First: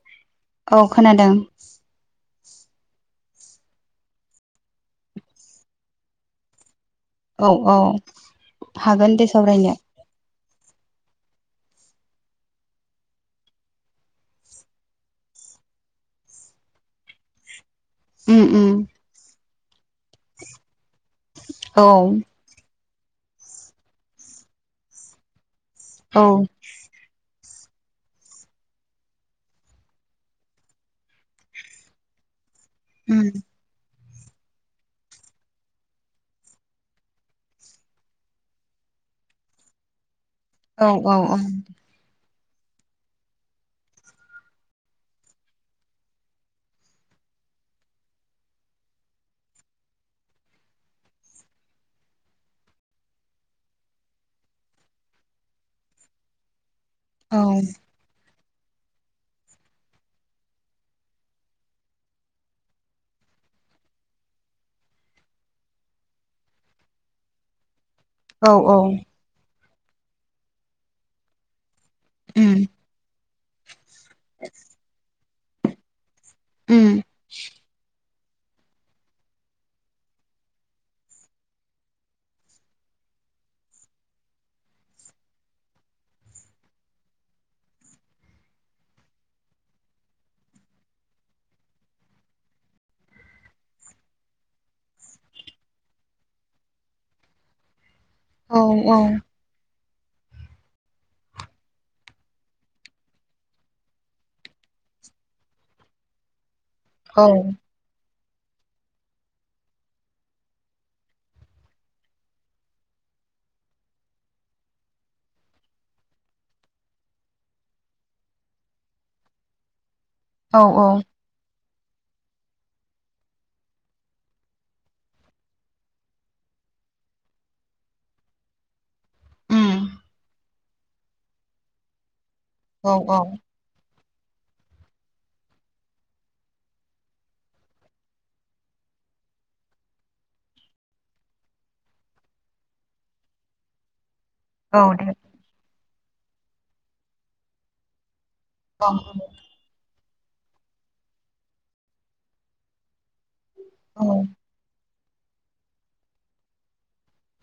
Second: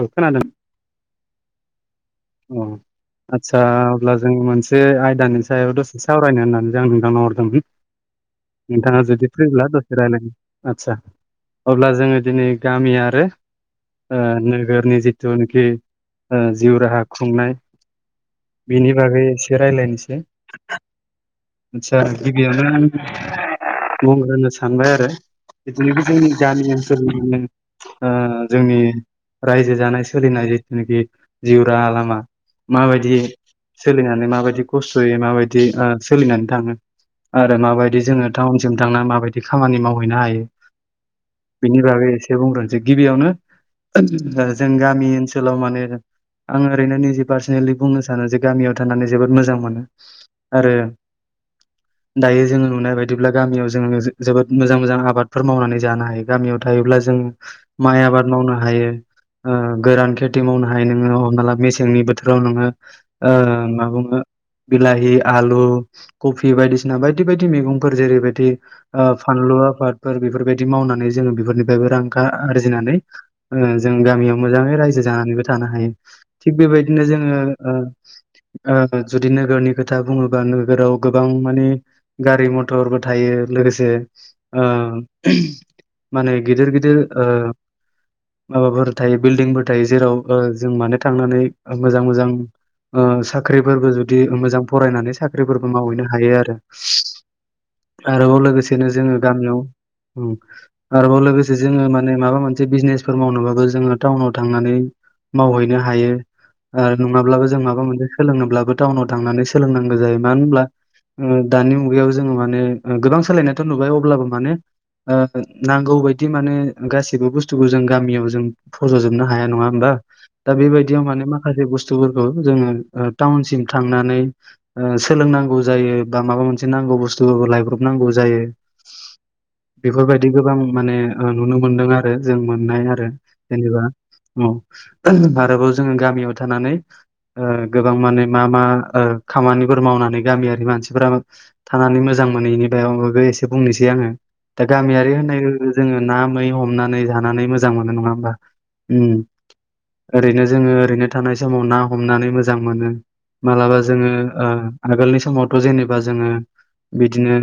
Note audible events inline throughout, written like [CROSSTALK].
औ खोनादों औ खोनादों। औ आदसा अब्ला जोंङ मोनसे आयदानि सायाव दसे सावरायनो होननानै जे आं नोंथांनाव औ हरदोंमोन औ नोंथाङा हागोन जुदि दे फ्रिब्ला सावरायनो दसे रायज्लायनो आदसा अब्ला जोङो दिनै गामि आरो ओ नोगोरनि जिथुनाखि ओ जिउ राहा खुंनाय उम उम बेनि बागै एसे रायज्लायनोसै औ आस्सा गिबियावनो बुंग्रोनो सानबाय आरो जिथुनिखि औ जोंनि गामि ओनसोलनिनो ओ जोंनि रायजो जानाय सोलिनाय जिथुनाखि जिउ राहा लामा माबायदि उम सोलिनानै माबायदि खस्थ'यै माबायदि ओ सोलिनानै थाङो आरो माबायदि जोङो टाउनसिम थांनानै माबायदि खामानि मावहैनो हायो औव औव औव। से बुंग्रोनसै गिबियावनो जों गामि ओनसोलाव माने आङो ओरैनो निजे पार्सनेलि बुंनो सानो जे गामियाव थानानै जोबोद मोजां मोनो आरो [INAUDIBLE] दायो जों नुनाय बायदिब्ला गामियाव जों जो-जोबोद मोजां मोजां आबादफोर मावना जानो हायो गामियाव थायोब्ला जों औ माइ आबाद मावनो हायो ओ गोरान खेथि मावनो हायो हमना ला मेसेंनि बोथोराव नोङो ओ मा बुङो बिलाहि, आलु, कफि बायदिसिना बायदि बायदि मैगं फोर जेरैबादि औ औ ओ फानलु आबादफोर बेफोरबायदि मावनानै जों बेफोरनि बेबो रां खा उम आरजिनानै ओ जों गामियाव मोजाङै रायजो जानाबो थानो हायो। थिग उम बेबायदिनो जोङो ओ ओ जुदि नोगोरनि खोथा बुङोबा नोगोराव गोबां माने गारि मथरबो थायो यो लोगोसे ओ माने गेदिर गिदिर ओ माबाफोर थायो बिल्डिंफोर थायो जेराव ओ जों मानो थांनानै मोजां मोजां ओ साख्रिफोरबो जुदि मोजां फरायनानै साख्रिफोरबो मावहैनो हायो आरो आरोबाव औ लोगोसेनो औ जोङो गामियाव उम आरोबाव लोगोसे जोङो माने माबा मोनसे बिजनेसफोर मावनोबाबो जोङो टाउनाव थांनानै मावहैनो हायो आरो औ नङाब्लाबो जों माबा मोनसे सोलोंनोब्लाबो टाउनाव थांनानै सोलोंनांगौ जायो मानो होनब्ला ओ दानि मुगायाव जोङो माने गोबां सोलायनायाथ' नुबाय अब्लाबो माने ओ नांगौ बायदि माने गासिबो बुस्थुखौ जों गामियाव जों फज'जोबनो हाया नङा होमबा दा औ औ बेबायदि माने माखासे बुस थुफोरखौ जोङो ओ थाउनसिम थांनानै ओ सोलोंनांगौ जायो बा माबा मोनसे नां गौ बुस्थुफोरखौ लायब्रबनांगौ जायो। उम बेफोरबायदि गोबां माने ओ नुनो मोनदों आरो जों मोननाय औ आरो औ जेनेबा औ आरोबाव जोङो गामियाव थानानै ओ गोबां माने मा मा ओ खामानिफोर मावना नानै गामियारि मानसिफोरा थानानै मोजां मोनैनि बायाव [UNINTELLIGIBLE] एसे बुंनोसै आङो। दा औ दे गामियारि होननाय लोगो लोगो जोङो ना मै हमनानै जानानै मोजां मोनो नङा होमबा। अह उम ओरैनो जोङो ओरैनो थानाय समाव ना हमनानै मोजां मोनो। मालाबा जोङो ओ आगोलनि समावथ' जेनेबा जोङो बिदिनो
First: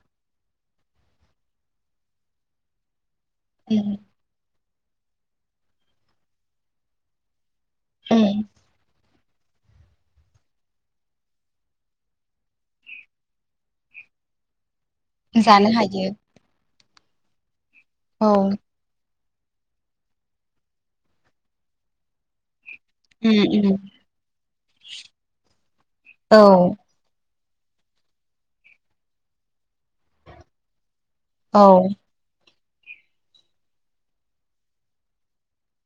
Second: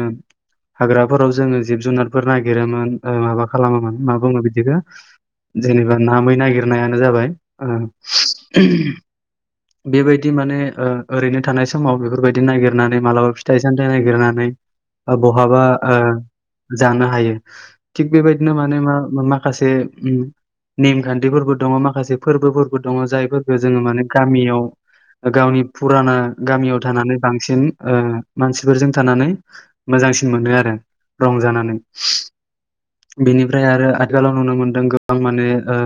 हाग्राफोराव जोङो जिब जुनारफोर नागिरोमोन। ओ माबा उम खालामोमोन मा बुङो बिदिखौ जेनेबा ना मै नागिरनायानो जाबाय। ओ उम बेबायदि माने ओ ओरैनो थानाय समाव बेफोरबायदि नायगिरनानै मालाबा फिथाइ सामथायाइ नायगिरनानै ओ बहाबा जानो ओ हायो जानो हायो थिग औ बेबायदिनो माने मा मा- खासे उम नेमखान्थिफोरबो दङ माखासे फोरबोफोर- बो दङ उम जायफोरखो उम जोङो माने गामियाव गावनि फुराना औ गामियाव थानानै बांसिन ओ मानसिफोरजों थानानै मोजांसिन मोनो आरो। औ रंजानानै बेनिफ्राय आरो आथिखालाव नुनो मोनदों गोबां माने ओ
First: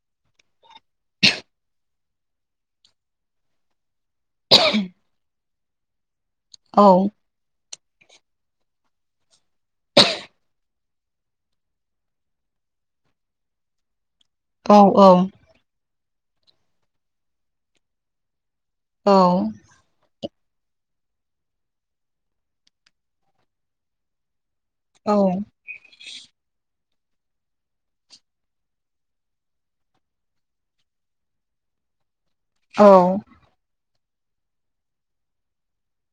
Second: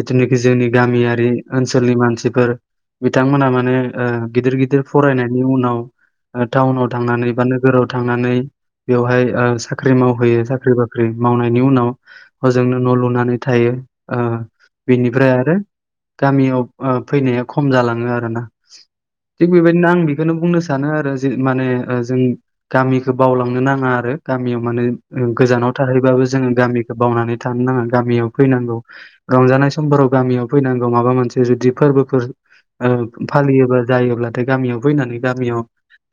बिदिनो जोंनि गामियारि ओनसोलनि मानसिफोर बिथांमोना माने ओ गिदिर गिदिर फरायनायनि उनाव ओ टाउनाव थांनानै बा नोगोराव थांनानै बेवहाय ओ साख्रि मावहैयो साख्रि बाख्रि मावनायनि उनाव होजोंनो न' लुनानै थायो। ओ औ बिनिफ्राय आरो गामियाव ओ फैनाया खम जालाङो आरोना् औ थिग बेबायदिनो आंनि बेखौनो बुंनो सानो आरो जि माने ओ जों गामिखौ बावलांनो नाङा आरो गा- मियाव माने ओ गोजानाव थाहैबाबो जोङो गामि- खो बावनानै थानो नाङा गामियाव फैनांगौ रंजानाय समफोराव गामियाव फैनांगौ माबा मोनसे जुदि फोरबोफोर औ ओ फालियोबा। जायोब्लाथाय गामियाव फैनानै गामियाव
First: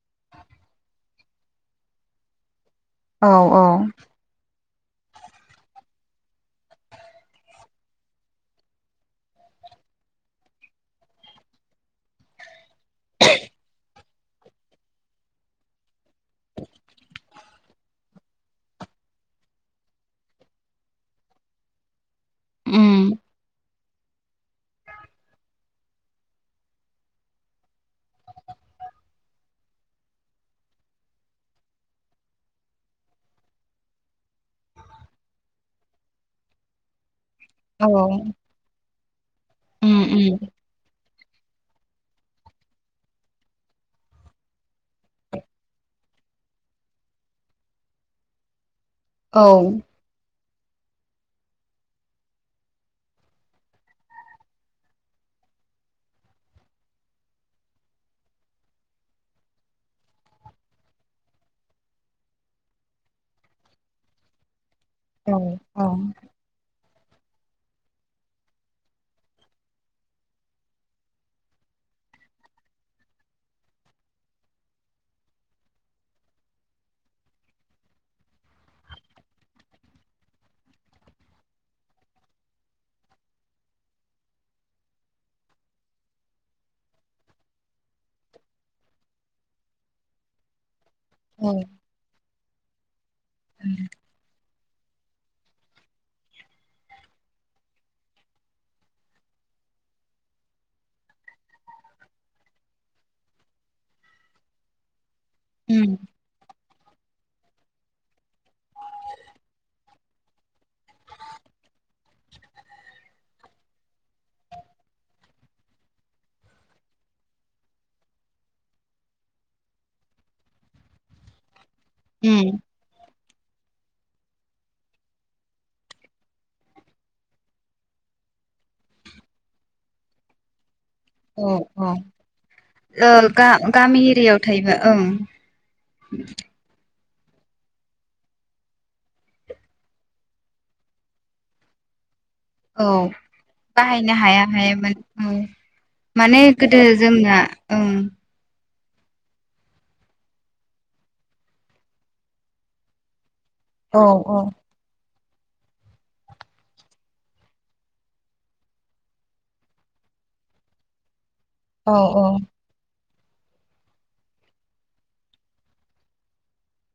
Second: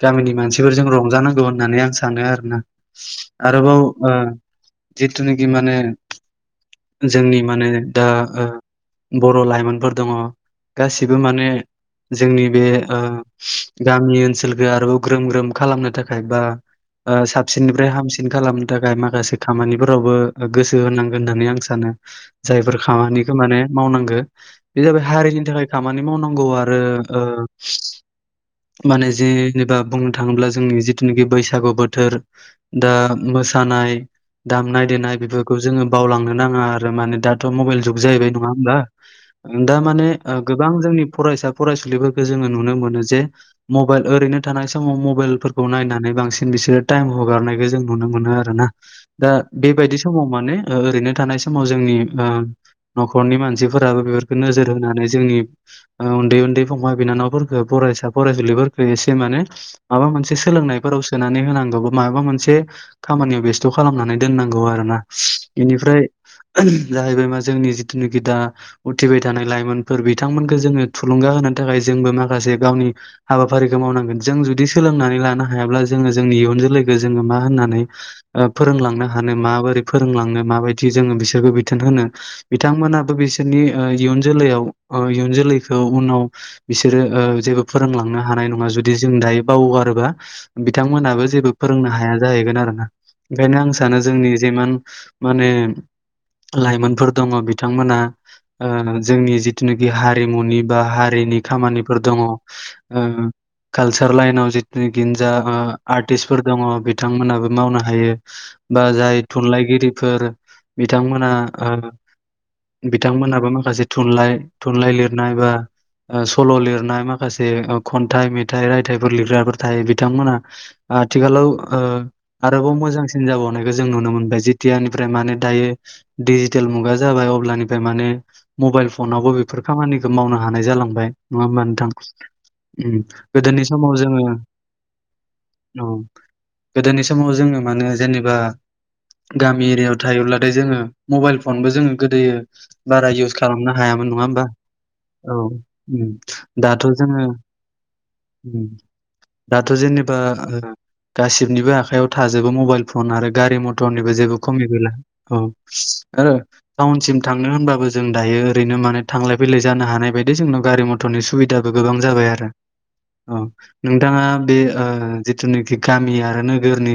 गामिनि मानसिफोरजों रंजानांगौ होननानै आं सानो आरोना औ आरोबाव ओ जिथुनाखि माने जोंनि माने दा ओ बर' लाइमोनफोर दङ गासिबो माने जोंनि बे ओ गामि ओनसोलखो आरोबाव ग्रोम ग्रोम खालामनो थाखाय बा ओ साबसिननिफ्राय हामसिन खालामनो थाखाय माखासे खामानिफोरावबो गोसो होनांगोन होननानै आं सानो। जायफोर उम खामानि मावनांगो बे जाबाय हारिनि थाखाय खामानि मावनांगौ आरो ओ माने जेनेबा बुंनो थाङोब्ला जोंनि जिथुनाखि बैसागु बोथोर दा मो सानाय दामनाय देनाय बेफोरखौ जोङो बावलांनो नाङा आ- रो माने दाथ' मबाइल औ जुग जाहैबाय नङा होमबा? ओं दा उम माने ओ उम गोबां जोंनि फरायसा फरायसुलिफोरखो जोङो नुनो मोनो जे। मबाइल ओरैनो थानाय समाव मबाइलफोरखौ नायनानै बांसिन बिसोरो टाइम हगारनायखो जों नुनो मोनो आरो ना। दा औ बेबायदि समाव माने ओ ओरैनो थानाय समाव जोंनि ओ न'खरनि मानसिफोराबो बेफोरखो नोजोर होनानै जोंनि। ओ उन्दै उन्दै फंबाय बिनानावफोरखो फरायसा फरायसुलिफोरखो एसे माने माबा मोनसे सोलोंनायफोराव सोनानै होनांगौ मायबा मोनसे खामानियाव बेस्थ' खालामनानै दोननांगौ आरोना। औ बिनिफ्राय औ जाहैबाय मा जोंनि जिथुनिखि दा उथिबाय थानाय लाइमोनफोर बिथांमोनखो जोङो थुलुंगा होनो थाखाय जों बो माखासे गावनि हाबाफारिखौ मावनांगोन जों जुदि सोलोंनानै लानो हायाब्ला जोङो जोंनि इयुन जोलैखो जोङो मा होननानै ओ फोरोंलांनो हानो माबोरै फोरोंलांनो माबायदि जोङो बिसोरखो बिथोन होनो बिथांमोना बिसोरनि इयुन जोलैयाव इयुन जोलैखौ उनाव बिसोरोे ओ जेबो फोरोंलांनो हानाय नङा जुदि जों दायो बावगारोबा बिथांमोनाबो औ जेबो फोरोंनो हाया जाहैगोन आरो। आरोना ओंखायनो आं सानो जोंनि जेमान माने लाइमोनफोर दङ बिथांमोना ओ जोंनि जिथुनाखि हारिमुनि बा हारिनि खामानिफोर दङ। ओ कालचार लाइनाव जितुनाखि जा उम आर्टिसफोर दङ बिथांमोनहाबो मावनो हायो बा जाय थुनलाइगिरिफोर बिथांमोना ओ बिथांमोनाबो माखासे थुनलाइ थुनलाइ लिरनाय बा ओ सल' लिरनाय मा खासे खन्थाइ, मेथाइ, रायथाइफोर लिरग्राफोर थायो बिथांमोना ओ थिखालाव ओ उम आरोबाव मोजांसिन जाबावनायखो जों नुनो मोनबाय। जेथियानिफ्राय माने दायो देजिटेल मुगा जाबाय अब्लानिफ्राय माने मबा मबाइल फनावबो बेफोर खामानिखो मावनो हानाय जालांबाय औ नङा होमा नोंथां? औ उम ओ गोदोनि समाव गा-गामि जोङो एरियायाव थायोबा ओं औ। गोदोनि समाव जोङो माने जेनेबा गामि एरियाायाव थायोब्लाथाय जोङो मबाइल फनबो जोङो गोदोयो औ बारा इउस खालामनो हायामोन बाहायनो नङा हाया होमबा। हायामोन औ माने गोदो दाथ' जोङो जोंना ओं। उम दाथ' जेनेबा गासिबनिबो आखायाव थाजोबो मबाइल फन आरो गारि औ मथरनिबो जेबो औ खमि गैला। औ। ओ टाउनसिम थांनो होनबाबो जों दायो ओरैनो माने थांलाय फैलाय जानो हानाय बायदिनो जोंनाव गारि मथरनि सुबिदाबो गोबां औ औ जाबाय आरो। औ। नोंथाङा बे ओ जिथुनाखि गामि आरो नोगोरनि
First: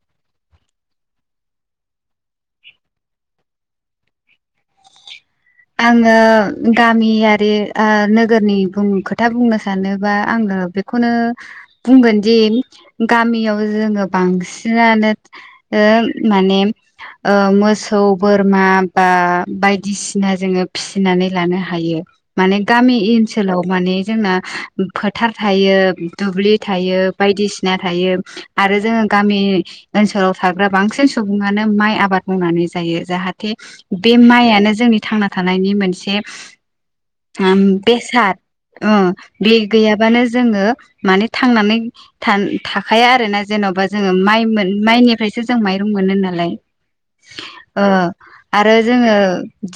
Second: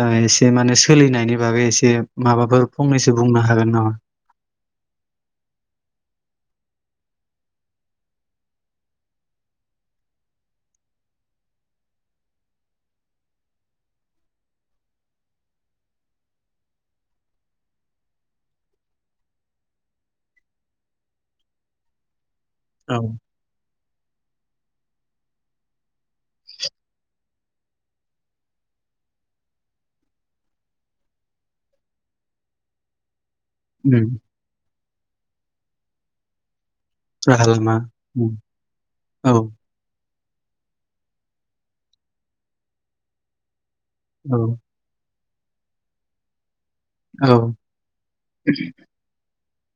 ओ एसे माने सोलिनायनि बागै एसे माबाफोर फंनैसो बुंनो हागोन नामा? आङो गामियारि ओ नोगोरनि बुं खोथा बुंनो सानोबा आङो बेखौनो बुंगोनदि गामियाव जोङो बांसिनानो ओ माने ओ मोसौ बोरमा बा बायदिसि ना जोङो फिसिनानै लानो हायो। माने गामि औ इनसोलाव माने जोंना फोथार थायो, दुब्लि थायो, बायदिसिना थायो आरो जोङो गामि ओनसोलाव थाग्रा बांसिन सुबुङानो माइ आबाद मावनानै जायो। जाहा थे बे उम माइयानो जोंनि थांना थानायनि मोनसे राहा लामा बेसाद उम ओ औ बे गैयाबानो जोङो माने थान थाखाया आरोना जेन'बा जोङो माइ मोन माइनिफ्रायसो जों माइरं मोनो नालाय। औ ओ आरो जोङो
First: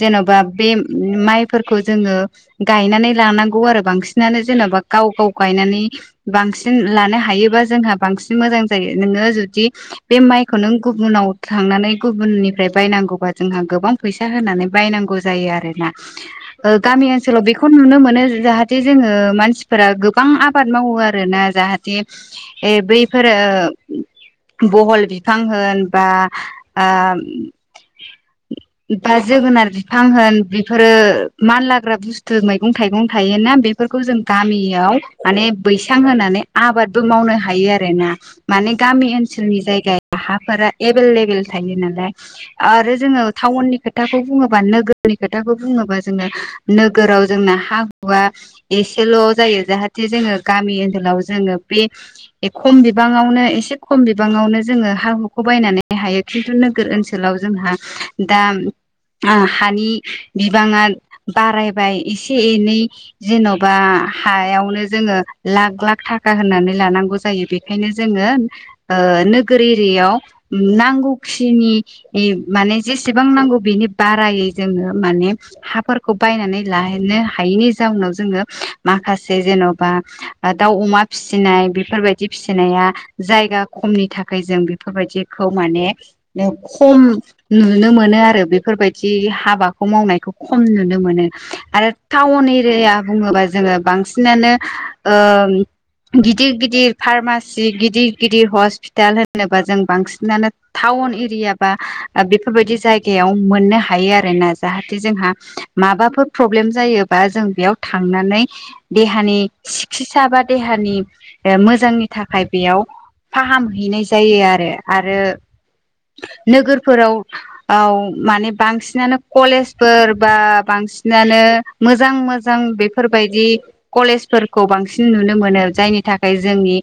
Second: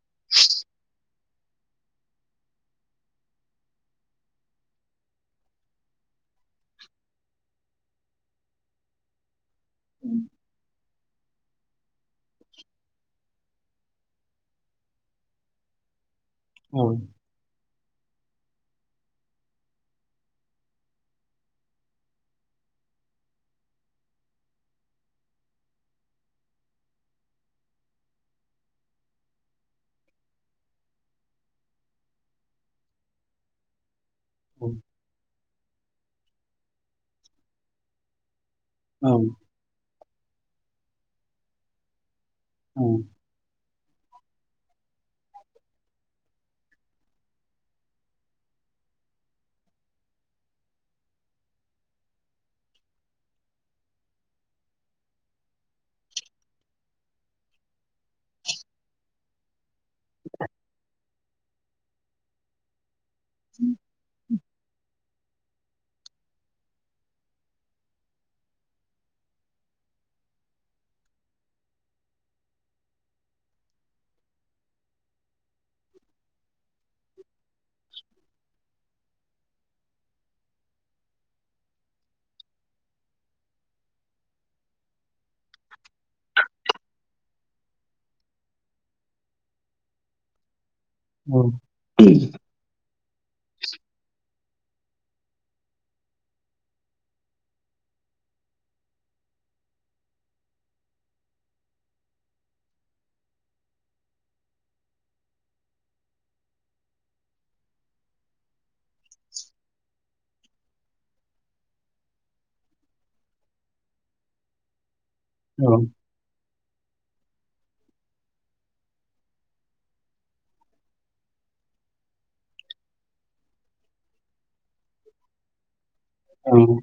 जेन'बा बे माइफोरखौ जोङो गायनानै लानांगौ आरो बांसिनानो जेनेबा गाव गाव गायनानै बांसिन लानो हायोबा बांसिन मोजां जायो। नोङो जुदि बे माइखौ नों गुबुनाव थांनानै गुबुननिफ्राय बायनांगौबा जोंहा गोबां फैसा होनानै बायनांगौ जायो आरोना। ओ औ गामि ओनसोलाव बे खौ नुनो मोनो जाहाथे जोङो मानसिफोरा गोबां आबाद मावो आरोना। जाहाथे ए बैफोरो बहल बिफां होन बा ओ बा जोगोनार बिफां होन बेफोरो मानलाग्रा बुस्थु मैगं थाइगं थायोना बेफोरखौ जों औ गामियाव माने बैसां होनानै आबादबो मावनो हायो आरोना। माने औ गामि ओनसोलनि जायगाया हाफोरा एभेलेबल थायो नालाय। आरो जोङो टाउननि खोथाखौ बुङो बा नोगोरनि खोथाखौ बुङोबा जोंङो नोगोराव जोंना हा हुवा एसेल' जा यो। जाहाथे जोङो गामि ओनसोलाव जोङो बे खम बिबाङावनो एसे खम बिबाङाव नो जोङो हुखौ बायनानै हायो। खिन्थु नोगोर ओनसोलाव जोंहा दा हानि बिबाङा बारायबाय एसे एनै जेन'बा हायावनो जोङो लाख लाख थाखा होननानै लानांगौ जायो बेखायनो जोङो ओ नोगोर एरियायाव नांगौखिनि माने जेसेबां नांगौ बेनि बारायै जोङो माने हाफोरखौ बायनानै लानो हायैनि जाउनाव जोङो माखासे जेन'बा ओ दाउ अमा फिसिनाय बेफोरबायदि फिसिनाया जायगाखौ खमनि थाखाय जों बेफोरबायदिखौ माने खम नुनो मोनो आरो बेफोरबायद दि हाबाखौ मावनायखौ खमनो नुनो मोनो औ आरो टाउन एरियाया बुङोबा जोङो बांसिनानो ओम गिदिर गिदिर फार्मासि गिदिर गिदिर हस्पिताल होनोबा जों बांसिनानो थाव वन एरिया बा ओ बेफोरबायदि जायगायाव मोननो हा हायो आरोना, जाहाथे जोंहा माबाफोर प्रब्लेम जायोबा जों बेयाव थांनानै देहानि सिकित्सा बा देहानि मोजांनि थाखाय बेयाव फाहामहैनाय जायो आरो। आरो औ नोगोरफोराव आव माने बांसिनानो कलेजफोर बा बांसिनानो मोजां मोजां बेफोरबायदि कलेजफोरखौ बांसिन नुनो मोनो, जायनि थाखाय औ जोंनि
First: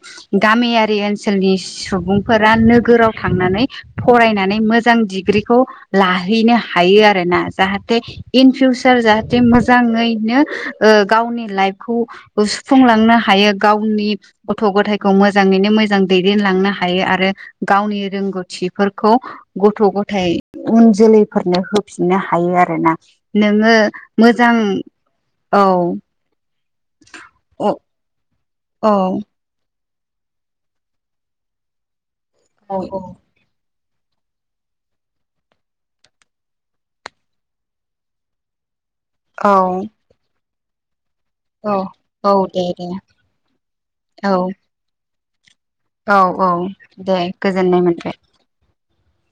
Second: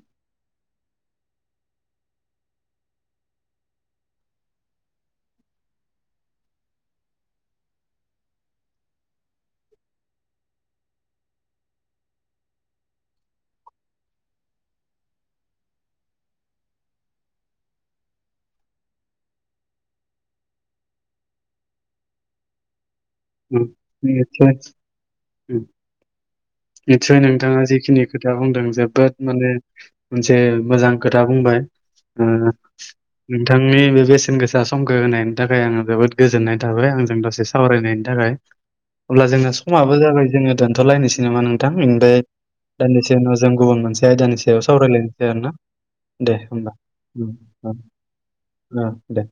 गामियारि ओन सोलनि सुबुंफोरा नोगोराव थांनानै फरायनानै मोजां डिग्रिखौ लाहैनो हा हायो आरोना जाहाथे इन फिउचार जाहाथे मोजाङैनो ओ गावनि लाइफ खौ सुफुंलांनो हायो, गावनि गथ' गथायखौ मोजाङैनो मोजां दैदेनलांनो हायो आरो गावनि रोंगौथिफोरखौ गथ' गथाय उन जोलै फोरनो होफिननो हायो आरोना। उम नोङो निसय मोजां औ नितसय नोंथाङा औ जिखिनि खोथा बुंदों औ जोबोद माने मोनसे मोजां खोथा बुंबाय ओ नोंथां नि बे बेसेन गोसा समखौ होनायनि थाखाय आङो जोबोद गोजोननाय थाबाय आंजों दसे सावरायनायनि थाखाय। अब्ला औ जोंना समाबो जाबाय जोङो दोनथ'लायनोसै। नामा नोंथां औ बेनिफ्राय औ दे दे दानदिसे उनाव जों गुबुन मोनसे औ आयदानि सायाव सावरायलायनोसै आरो ना। औ औ दे गोजोननाय मोनबाय। औ दे।